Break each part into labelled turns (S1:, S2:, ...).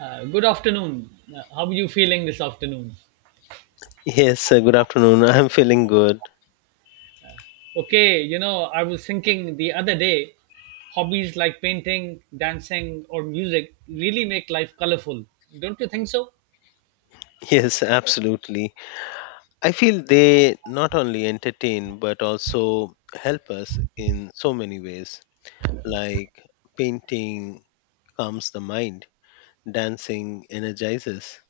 S1: Good afternoon. How are you feeling this afternoon?
S2: Yes, good afternoon. I'm feeling good.
S1: Okay, I was thinking the other day, hobbies like painting, dancing, or music really make life colorful. Don't you think so?
S2: Yes, absolutely. I feel they not only entertain but also help us in so many ways, like painting calms the mind, dancing energizes,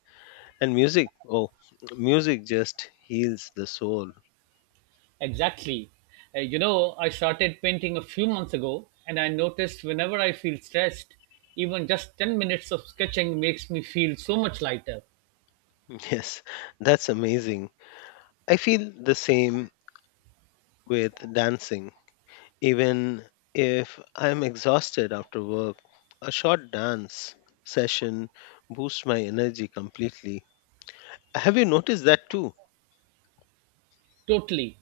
S2: and music. Oh, music just heals the soul.
S1: Exactly. I started painting a few months ago, and I noticed whenever I feel stressed, even just 10 minutes of sketching makes me feel so much lighter.
S2: Yes, that's amazing. I feel the same with dancing. Even if I'm exhausted after work, a short dance session boosts my energy completely. Have you noticed that too?
S1: Totally.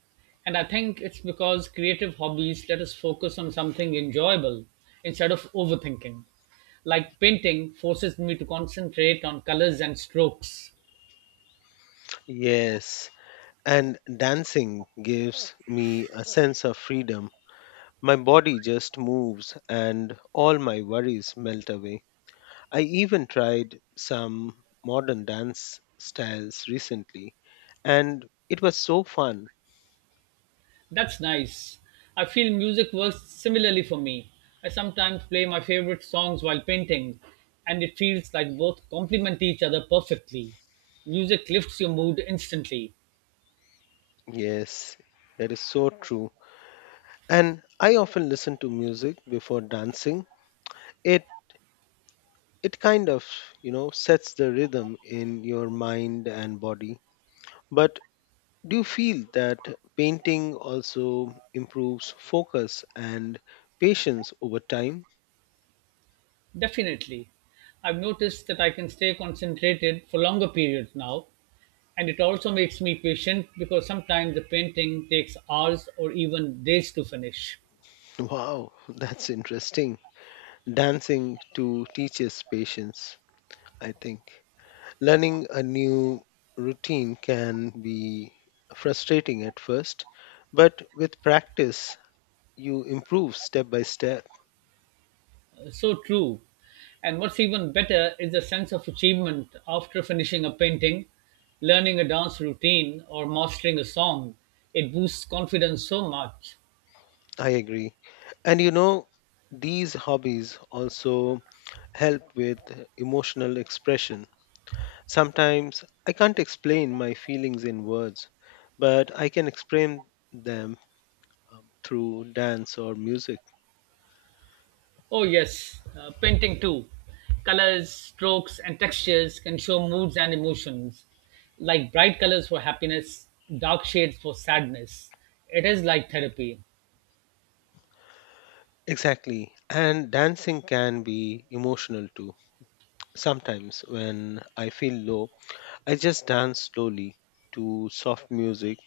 S1: And I think it's because creative hobbies let us focus on something enjoyable instead of overthinking. Like painting forces me to concentrate on colors and strokes.
S2: Yes, and dancing gives me a sense of freedom. My body just moves and all my worries melt away. I even tried some modern dance styles recently and it was so fun.
S1: That's nice. I feel music works similarly for me. I sometimes play my favorite songs while painting, and it feels like both complement each other perfectly. Music lifts your mood instantly.
S2: Yes, that is so true. And I often listen to music before dancing. It it kind of sets the rhythm in your mind and body. But do you feel that painting also improves focus and patience over time?
S1: Definitely. I've noticed that I can stay concentrated for longer periods now, and it also makes me patient because sometimes the painting takes hours or even days to finish.
S2: Wow. That's interesting. Dancing to teaches patience. I think learning a new routine can be frustrating at first, but with practice you improve step by step.
S1: So true. And what's even better is the sense of achievement after finishing a painting, learning a dance routine, or mastering a song. It boosts confidence so much.
S2: I agree. And these hobbies also help with emotional expression. Sometimes I can't explain my feelings in words, but I can explain them through dance or music.
S1: Oh, yes, painting too. Colors, strokes, and textures can show moods and emotions, like bright colors for happiness, dark shades for sadness. It is like therapy.
S2: Exactly. And dancing can be emotional too. Sometimes when I feel low, I just dance slowly to soft music,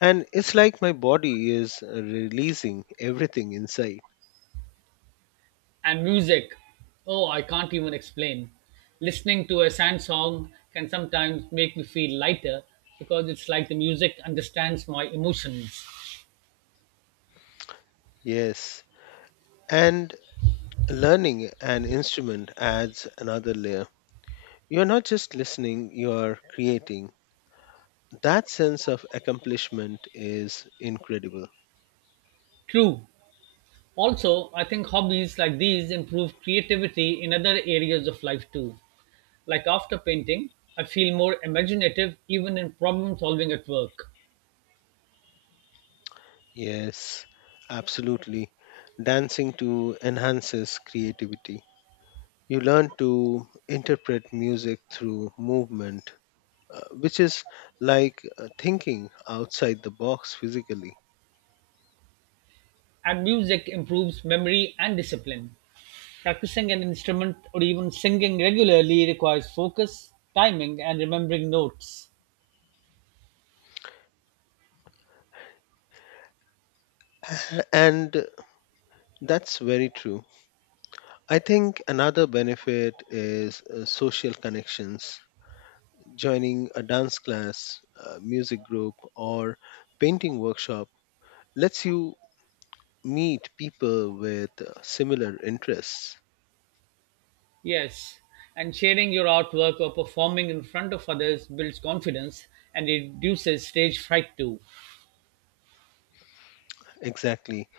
S2: and it's like my body is releasing everything inside.
S1: And music, oh, I can't even explain. Listening to a sad song can sometimes make me feel lighter because it's like the music understands my emotions.
S2: Yes. And learning an instrument adds another layer. You're not just listening, you're creating. That sense of accomplishment is incredible.
S1: True. Also, I think hobbies like these improve creativity in other areas of life too. Like after painting, I feel more imaginative even in problem solving at work.
S2: Yes, absolutely. Dancing to enhances creativity. You learn to interpret music through movement, which is like thinking outside the box physically.
S1: And music improves memory and discipline. Practicing an instrument or even singing regularly requires focus, timing, and remembering notes.
S2: And That's very true. I think another benefit is social connections. Joining a dance class, a music group, or painting workshop lets you meet people with similar interests.
S1: Yes, and sharing your artwork or performing in front of others builds confidence and reduces stage fright too.
S2: Exactly.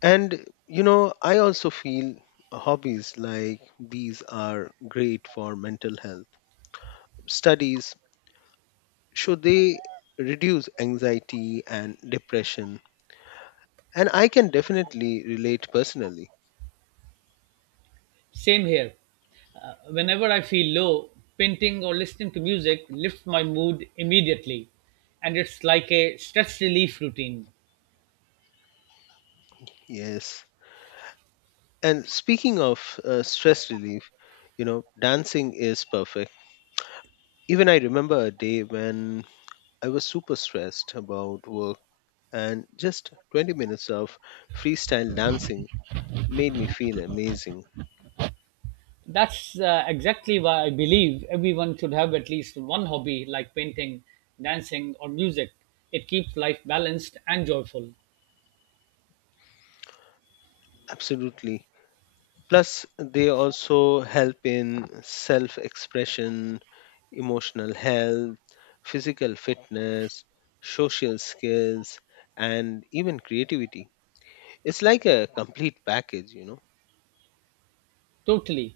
S2: And, I also feel hobbies like these are great for mental health. Studies show they reduce anxiety and depression. And I can definitely relate personally.
S1: Same here. Whenever I feel low, painting or listening to music lifts my mood immediately, and it's like a stress relief routine.
S2: Yes. And speaking of stress relief, dancing is perfect. Even I remember a day when I was super stressed about work, and just 20 minutes of freestyle dancing made me feel amazing.
S1: That's exactly why I believe everyone should have at least one hobby like painting, dancing, or music. It keeps life balanced and joyful.
S2: Absolutely. Plus, they also help in self expression, emotional health, physical fitness, social skills, and even creativity. It's like a complete package.
S1: Totally.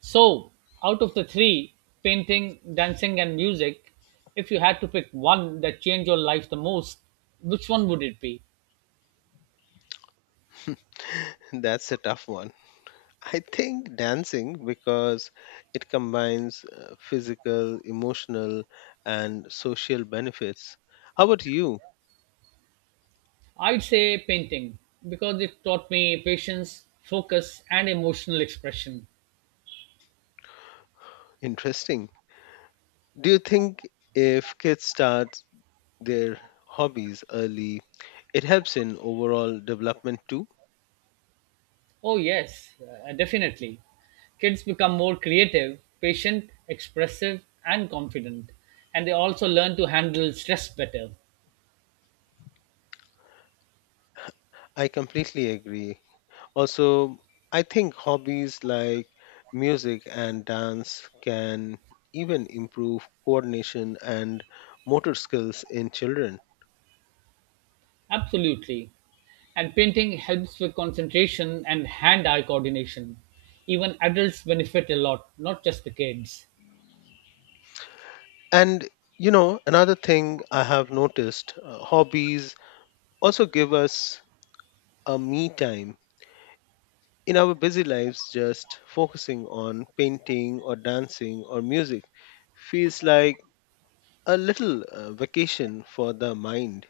S1: So, out of the three, painting, dancing, and music, if you had to pick one that changed your life the most, which one would it be?
S2: That's a tough one. I think dancing because it combines physical, emotional, and social benefits. How about you?
S1: I'd say painting because it taught me patience, focus, and emotional expression.
S2: Interesting. Do you think if kids start their hobbies early, it helps in overall development too?
S1: Oh, yes, definitely. Kids become more creative, patient, expressive, and confident, and they also learn to handle stress better.
S2: I completely agree. Also, I think hobbies like music and dance can even improve coordination and motor skills in children.
S1: Absolutely. And painting helps with concentration and hand eye coordination. Even adults benefit a lot, not just the kids.
S2: And another thing I have noticed, hobbies also give us a me time. In our busy lives, just focusing on painting or dancing or music feels like a little vacation for the mind.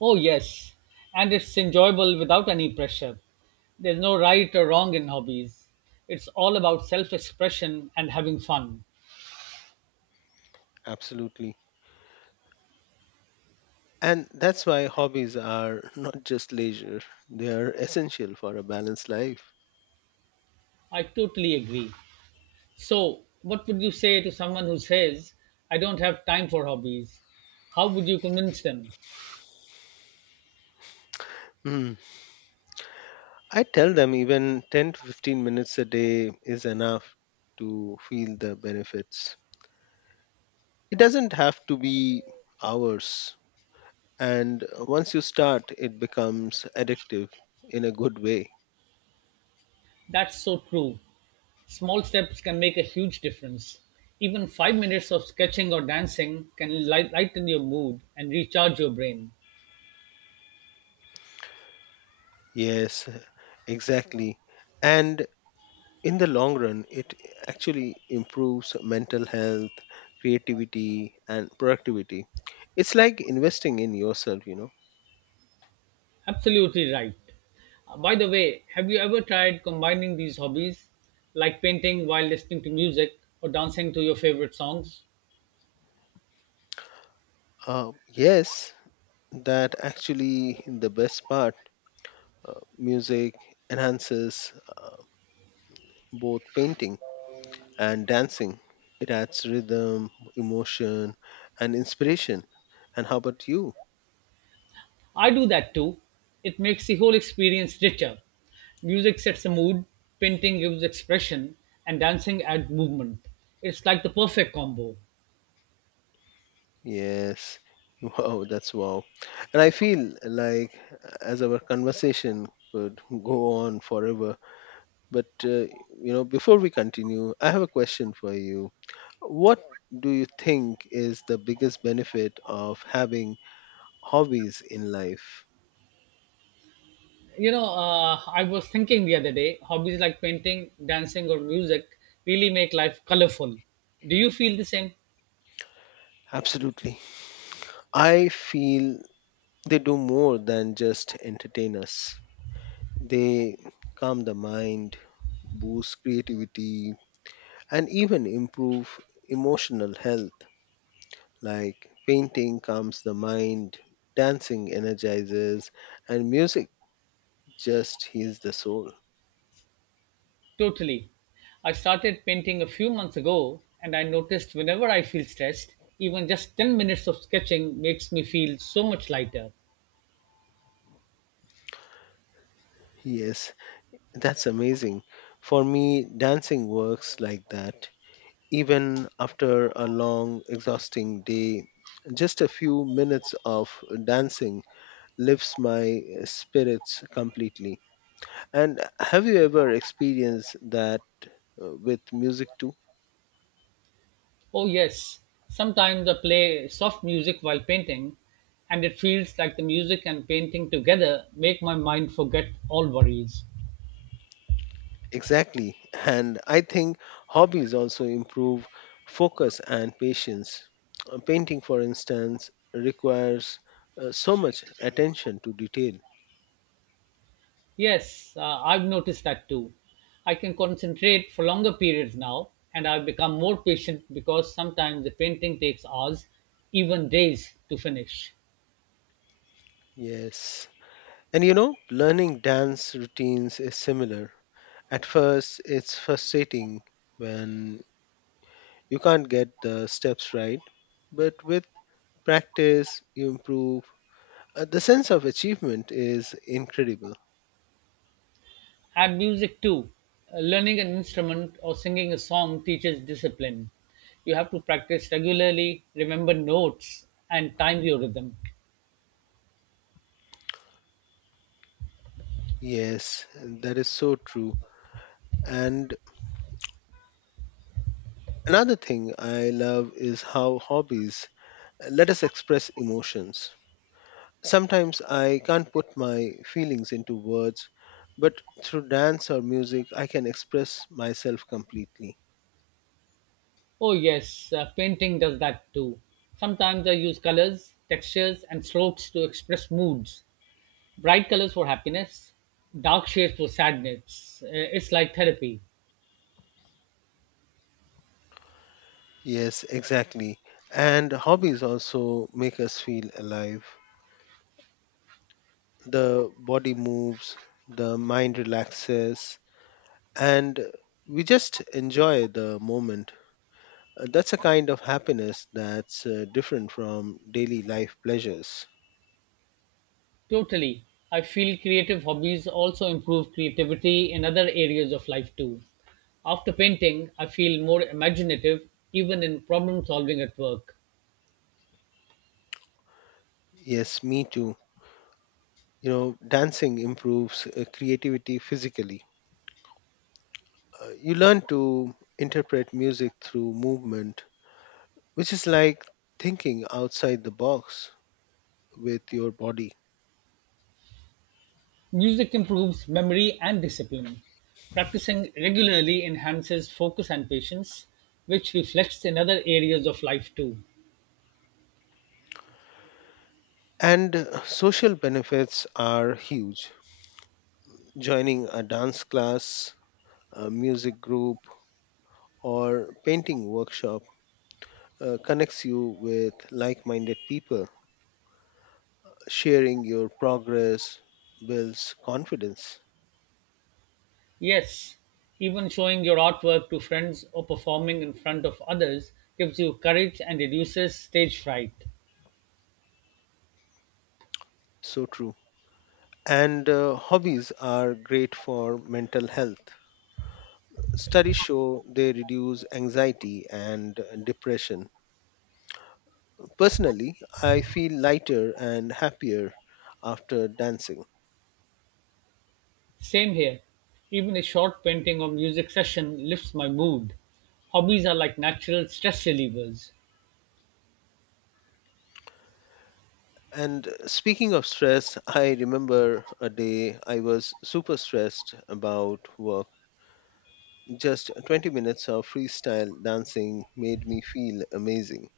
S1: Oh, yes. And it's enjoyable without any pressure. There's no right or wrong in hobbies. It's all about self expression and having fun.
S2: Absolutely. And that's why hobbies are not just leisure, they are essential for a balanced life.
S1: I totally agree. So, what would you say to someone who says, "I don't have time for hobbies"? How would you convince them?
S2: Hmm. I tell them even 10 to 15 minutes a day is enough to feel the benefits. It doesn't have to be hours. And once you start, it becomes addictive in a good way.
S1: That's so true. Small steps can make a huge difference. Even 5 minutes of sketching or dancing can lighten your mood and recharge your brain.
S2: Yes, exactly. And in the long run, it actually improves mental health, creativity, and productivity. It's like investing in yourself, you know.
S1: Absolutely right. By the way, have you ever tried combining these hobbies, like painting while listening to music or dancing to your favorite songs?
S2: Yes, that actually the best part. Music enhances both painting and dancing. It adds rhythm, emotion, and inspiration. And how about you?
S1: I do that too. It makes the whole experience richer. Music sets the mood, painting gives expression, and dancing adds movement. It's like the perfect combo.
S2: Yes. Wow. And I feel like as our conversation could go on forever, but before we continue, I have a question for you. What do you think is the biggest benefit of having hobbies in life?
S1: I was thinking the other day, hobbies like painting, dancing, or music really make life colorful. Do you feel the same?
S2: Absolutely. I feel they do more than just entertain us. They calm the mind, boost creativity, and even improve emotional health. Like painting calms the mind, dancing energizes, and music just heals the soul.
S1: Totally. I started painting a few months ago, and I noticed whenever I feel stressed, even just 10 minutes of sketching makes me feel so much lighter.
S2: Yes, that's amazing. For me, dancing works like that. Even after a long, exhausting day, just a few minutes of dancing lifts my spirits completely. And have you ever experienced that with music too?
S1: Oh, yes, sometimes I play soft music while painting, and it feels like the music and painting together make my mind forget all worries.
S2: Exactly. And I think hobbies also improve focus and patience. Painting, for instance, requires so much attention to detail.
S1: Yes, I've noticed that too. I can concentrate for longer periods now, and I've become more patient because sometimes the painting takes hours, even days, to finish.
S2: Yes. Learning dance routines is similar. At first, it's frustrating when you can't get the steps right, but with practice, you improve. The sense of achievement is incredible.
S1: Add music too. Learning an instrument or singing a song teaches discipline. You have to practice regularly, remember notes, and time your rhythm.
S2: Yes, that is so true. And Another thing I love is how hobbies let us express emotions. Sometimes I can't put my feelings into words, but through dance or music, I can express myself completely.
S1: Oh, yes, painting does that too. Sometimes I use colors, textures, and strokes to express moods. Bright colors for happiness, dark shades for sadness. It's like therapy.
S2: Yes, exactly. And hobbies also make us feel alive. The body moves, the mind relaxes, and we just enjoy the moment. That's a kind of happiness that's different from daily life pleasures.
S1: Totally. I feel creative hobbies also improve creativity in other areas of life too. After painting, I feel more imaginative even in problem solving at work.
S2: Yes, me too. Dancing improves creativity physically. You learn to interpret music through movement, which is like thinking outside the box with your body.
S1: Music improves memory and discipline. Practicing regularly enhances focus and patience, which reflects in other areas of life too.
S2: And social benefits are huge. Joining a dance class, a music group, or painting workshop connects you with like minded people. Sharing your progress builds confidence.
S1: Yes, even showing your artwork to friends or performing in front of others gives you courage and reduces stage fright.
S2: So true. And hobbies are great for mental health. Studies show they reduce anxiety and depression. Personally, I feel lighter and happier after dancing.
S1: Same here. Even a short painting or music session lifts my mood. Hobbies are like natural stress relievers.
S2: And speaking of stress, I remember a day I was super stressed about work. Just 20 minutes of freestyle dancing made me feel amazing.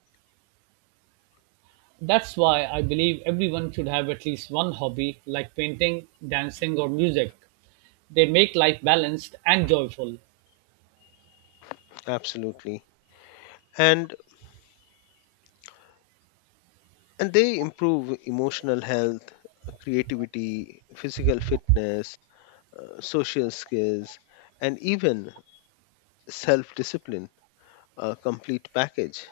S1: That's why I believe everyone should have at least one hobby like painting, dancing, or music. They make life balanced and joyful.
S2: Absolutely. And and they improve emotional health, creativity, physical fitness, social skills, and even self discipline, a complete package.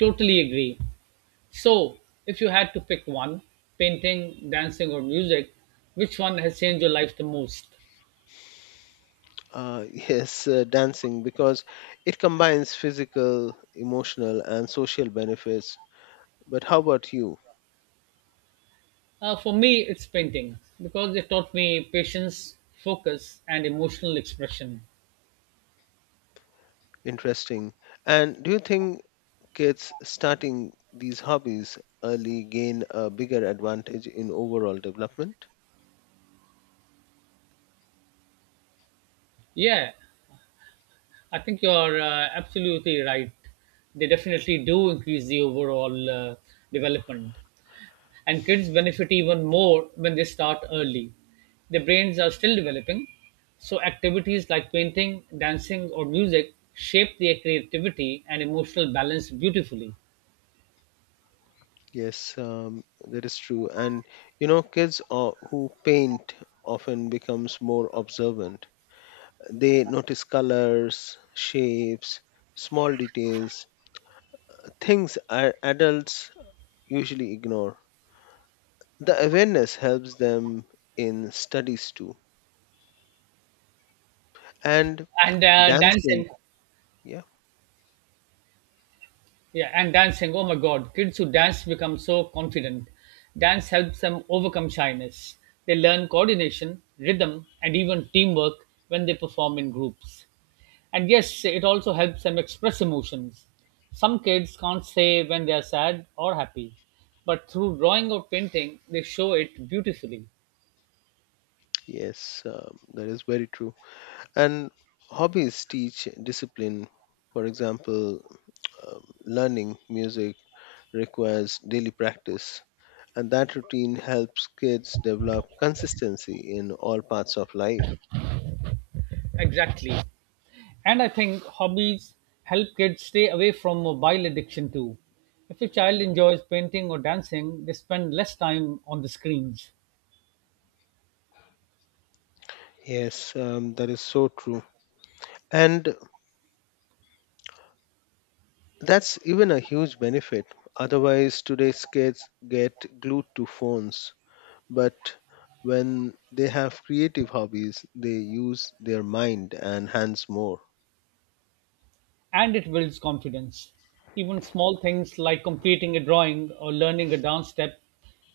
S1: Totally agree. So, if you had to pick one, painting, dancing, or music, which one has changed your life the most?
S2: Yes, dancing because it combines physical, emotional, and social benefits. But how about you?
S1: For me, it's painting because it taught me patience, focus, and emotional expression.
S2: Interesting. And do you think kids starting these hobbies early gain a bigger advantage in overall development?
S1: Yeah, I think you're absolutely right. They definitely do increase the overall development. And kids benefit even more when they start early. Their brains are still developing, so activities like painting, dancing, or music shape their creativity and emotional balance beautifully.
S2: Yes, that is true. Kids who paint often becomes more observant. They notice colors, shapes, small details, adults usually ignore. The awareness helps them in studies too. And
S1: And uh,
S2: dancing,
S1: dancing,
S2: yeah,
S1: Yeah, and dancing. Oh my God, kids who dance become so confident. Dance helps them overcome shyness. They learn coordination, rhythm, and even teamwork when they perform in groups. And yes, it also helps them express emotions. Some kids can't say when they are sad or happy, but through drawing or painting, they show it beautifully.
S2: yes, that is very true. And hobbies teach discipline. For example, learning music requires daily practice, and that routine helps kids develop consistency in all parts of life.
S1: Exactly. And I think hobbies help kids stay away from mobile addiction too. If a child enjoys painting or dancing, they spend less time on the screens
S2: Yes, that is so true. And that's even a huge benefit. Otherwise, today's kids get glued to phones. But when they have creative hobbies, they use their mind and hands more.
S1: and it builds confidence. Even small things like completing a drawing or learning a dance step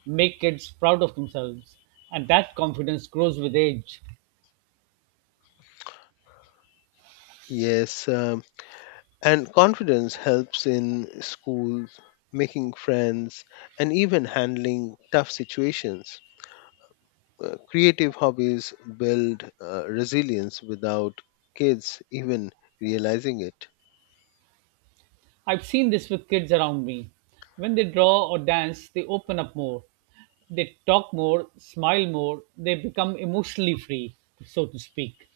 S1: make kids proud of themselves, and that confidence grows with age.
S2: Yes, and confidence helps in schools, making friends, and even handling tough situations. Creative hobbies build resilience without kids even realizing it.
S1: I've seen this with kids around me. When they draw or dance, they open up more. They talk more, smile more, they become emotionally free, so to speak.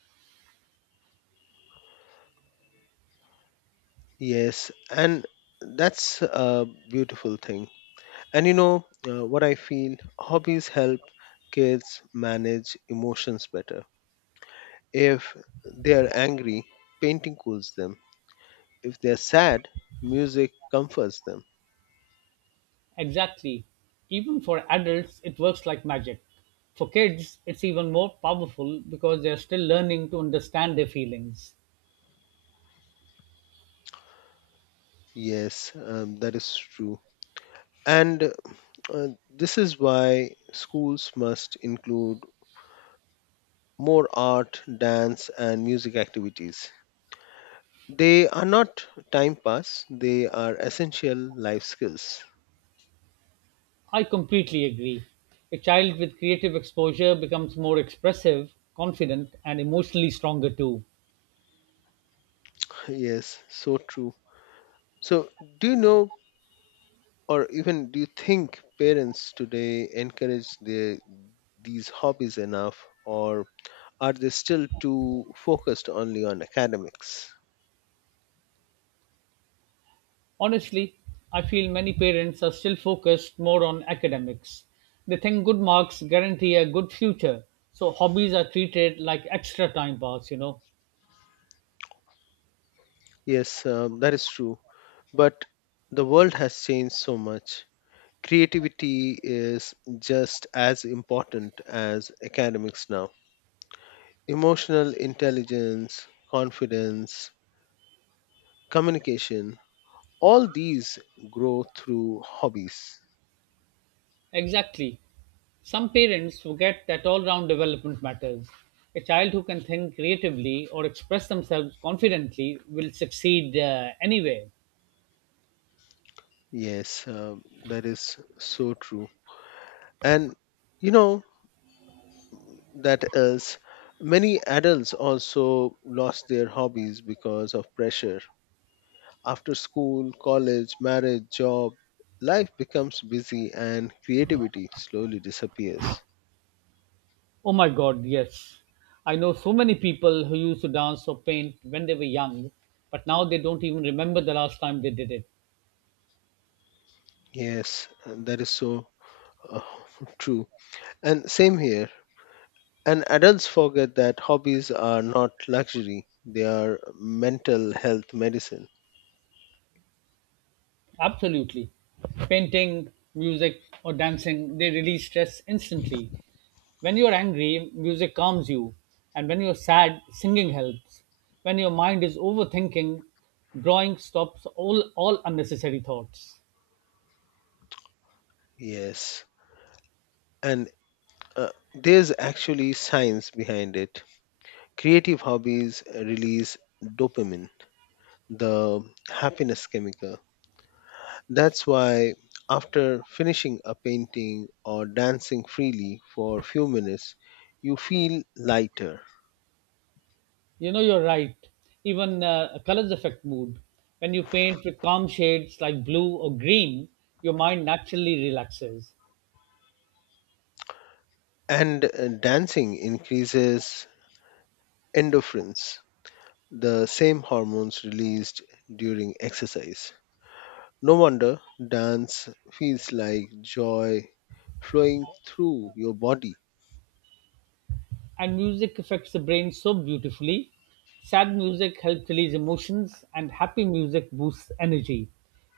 S2: Yes, and that's a beautiful thing. And you know what I feel? Hobbies help kids manage emotions better. If they are angry, painting cools them. If they are sad, music comforts them.
S1: Exactly. Even for adults, it works like magic. For kids, it's even more powerful because they're still learning to understand their feelings.
S2: Yes, that is true. And uh, this is why schools must include more art, dance, and music activities. They are not time pass, they are essential life skills.
S1: I completely agree. A child with creative exposure becomes more expressive, confident, and emotionally stronger too.
S2: Yes, so true. So, do you know, or even do you think parents today encourage their, these hobbies enough, or are they still too focused only on academics?
S1: Honestly, I feel many parents are still focused more on academics. They think good marks guarantee a good future, so hobbies are treated like extra time pass,
S2: Yes, that is true. But the world has changed so much. Creativity is just as important as academics now. Emotional intelligence, confidence, communication, all these grow through hobbies.
S1: Exactly. Some parents forget that all round development matters. A child who can think creatively or express themselves confidently will succeed anywhere.
S2: Yes, that is so true. And you know that that is many adults also lost their hobbies because of pressure. After school, college, marriage, job, life becomes busy and creativity slowly disappears.
S1: Oh my God, yes. I know so many people who used to dance or paint when they were young, but now they don't even remember the last time they did it.
S2: Yes, and that is so uh, true. And same here. And adults forget that hobbies are not luxury, they are mental health medicine.
S1: Absolutely. Painting, music, or dancing, they release stress instantly. When you're angry, music calms you. And when you're sad, singing helps. When your mind is overthinking, drawing stops all unnecessary thoughts.
S2: Yes. And uh, there's actually science behind it. Creative hobbies release dopamine, the happiness chemical. That's why, after finishing a painting or dancing freely for a few minutes, you feel lighter.
S1: You know, you're right. Even colors affect mood. When you paint with calm shades like blue or green, your mind naturally relaxes.
S2: And dancing increases endorphins, the same hormones released during exercise. No wonder dance feels like joy flowing through your body.
S1: And music affects the brain so beautifully. Sad music helps release emotions, and happy music boosts energy.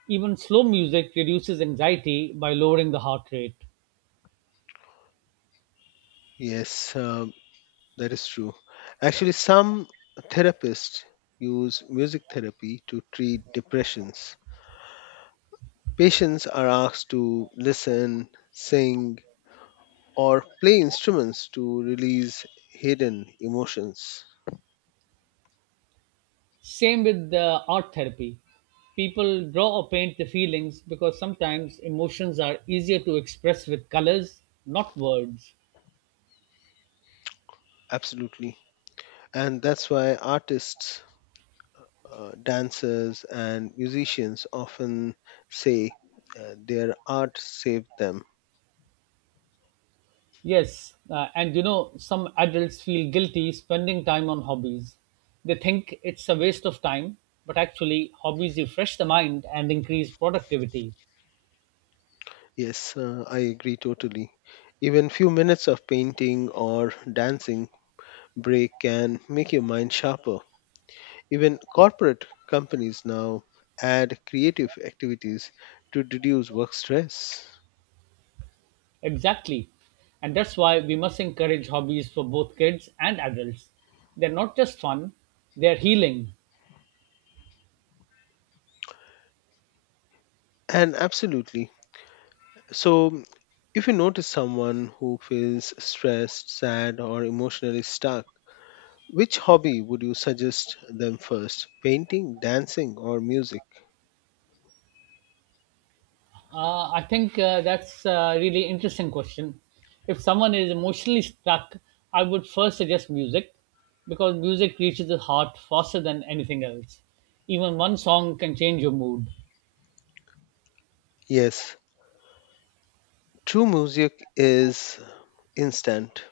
S1: Even slow music reduces anxiety by lowering the heart rate.
S2: Yes, that is true. Actually, some therapists use music therapy to treat depressions. Patients are asked to listen, sing, or play instruments to release hidden emotions.
S1: Same with the art therapy. People draw or paint their feelings because sometimes emotions are easier to express with colors, not words.
S2: Absolutely. And that's why artists, dancers, and musicians often say their art saved them.
S1: Yes, and some adults feel guilty spending time on hobbies. They think it's a waste of time, but actually, hobbies refresh the mind and increase productivity.
S2: Yes, I agree totally. Even few minutes of painting or dancing break can make your mind sharper. Even corporate companies now add creative activities to reduce work stress.
S1: Exactly. And that's why we must encourage hobbies for both kids and adults. They're not just fun, they're healing.
S2: And Absolutely. So, if you notice someone who feels stressed, sad, or emotionally stuck, which hobby would you suggest them first? Painting, dancing, or music?
S1: I think that's a really interesting question. If someone is emotionally stuck, I would first suggest music because music reaches the heart faster than anything else. Even one song can change your mood.
S2: Yes, true. Music is instant.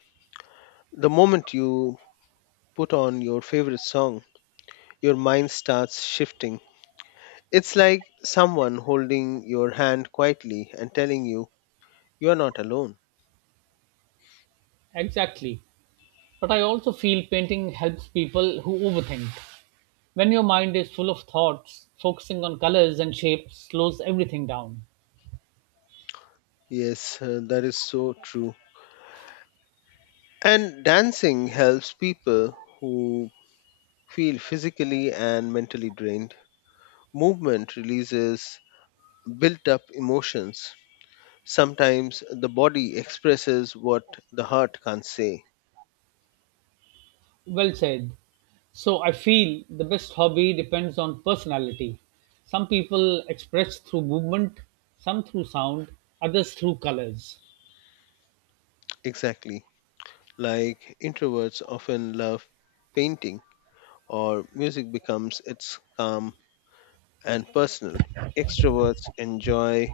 S2: The moment you put on your favorite song, your mind starts shifting. It's like someone holding your hand quietly and telling you you're not alone.
S1: Exactly. But I also feel painting helps people who overthink. When your mind is full of thoughts, focusing on colors and shapes slows everything down.
S2: Yes, that is so true. And dancing helps people who feel physically and mentally drained. Movement releases built up emotions. Sometimes the body expresses what the heart can't say.
S1: Well said. So I feel the best hobby depends on personality. Some people express through movement, some through sound, others through colors.
S2: Exactly. Like introverts often love painting, or music becomes its calm and personal. Extroverts enjoy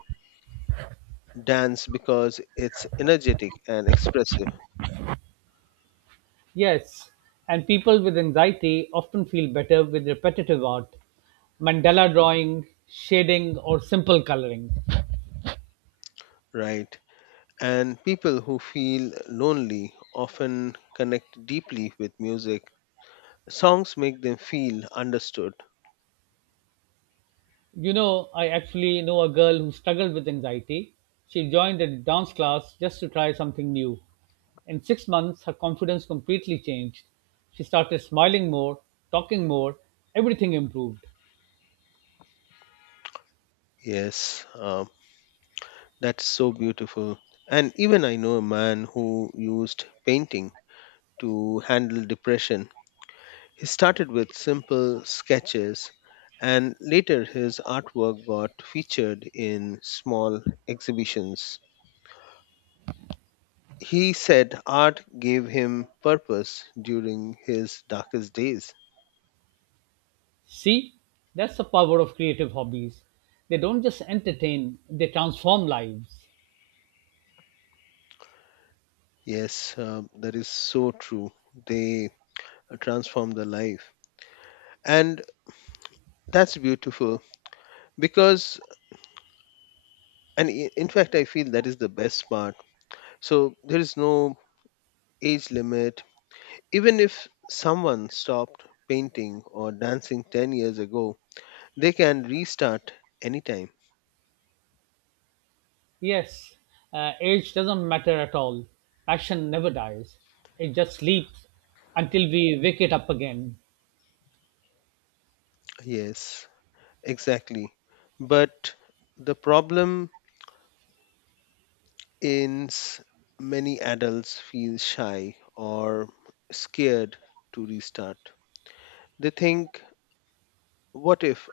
S2: dance because it's energetic and expressive,
S1: Yes, and people with anxiety often feel better with repetitive art, mandala drawing, shading, or simple coloring.
S2: right? And people who feel lonely often connect deeply with music. Songs make them feel understood.
S1: You know, I actually know a girl who struggled with anxiety. She joined a dance class just to try something new. In 6 months, her confidence completely changed. She started smiling more, talking more, everything improved.
S2: Yes, that's so beautiful. And even I know a man who used painting to handle depression. He started with simple sketches, and later his artwork got featured in small exhibitions. He said art gave him purpose during his darkest days.
S1: See, that's the power of creative hobbies. They don't just entertain, they transform lives.
S2: Yes, that is so true. They transform the life. And that's beautiful because, in fact, I feel that is the best part. So there is no age limit. Even if someone stopped painting or dancing 10 years ago, they can restart anytime.
S1: Yes, age doesn't matter at all. Passion never dies, it just sleeps until we wake it up again.
S2: Yes, exactly. But the problem is many adults feel shy or scared to restart. They think, what if,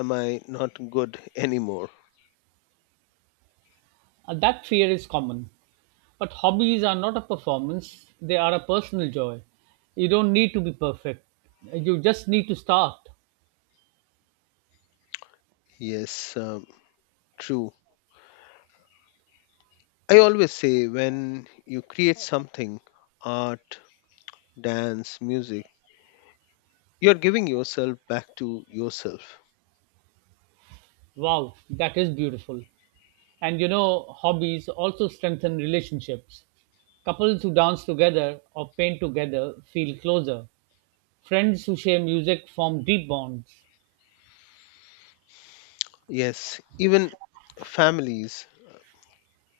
S2: am I not good anymore?
S1: That fear is common. But hobbies are not a performance, they are a personal joy. You don't need to be perfect. You just need to start.
S2: Yes, true. I always say when you create something, art, dance, music, you're giving yourself back to yourself.
S1: Wow, that is beautiful. And you know, hobbies also strengthen relationships. Couples who dance together or paint together feel closer. Friends who share music form deep bonds.
S2: Yes, even families,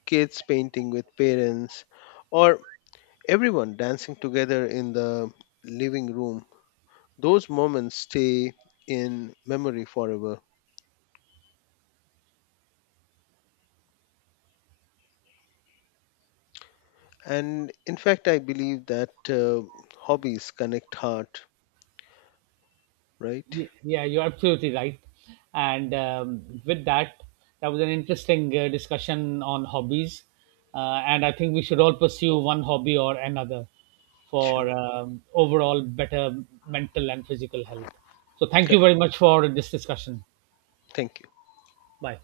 S2: kids painting with parents, or everyone dancing together in the living room, those moments stay in memory forever. And in fact, I believe that hobbies connect heart, right?
S1: Yeah, you're absolutely right. And with that, that was an interesting discussion on hobbies. And I think we should all pursue one hobby or another for
S2: Sure.
S1: overall better mental and physical health. So, thank you very
S2: Correct.
S1: much for this discussion.
S2: Thank you.
S1: Bye.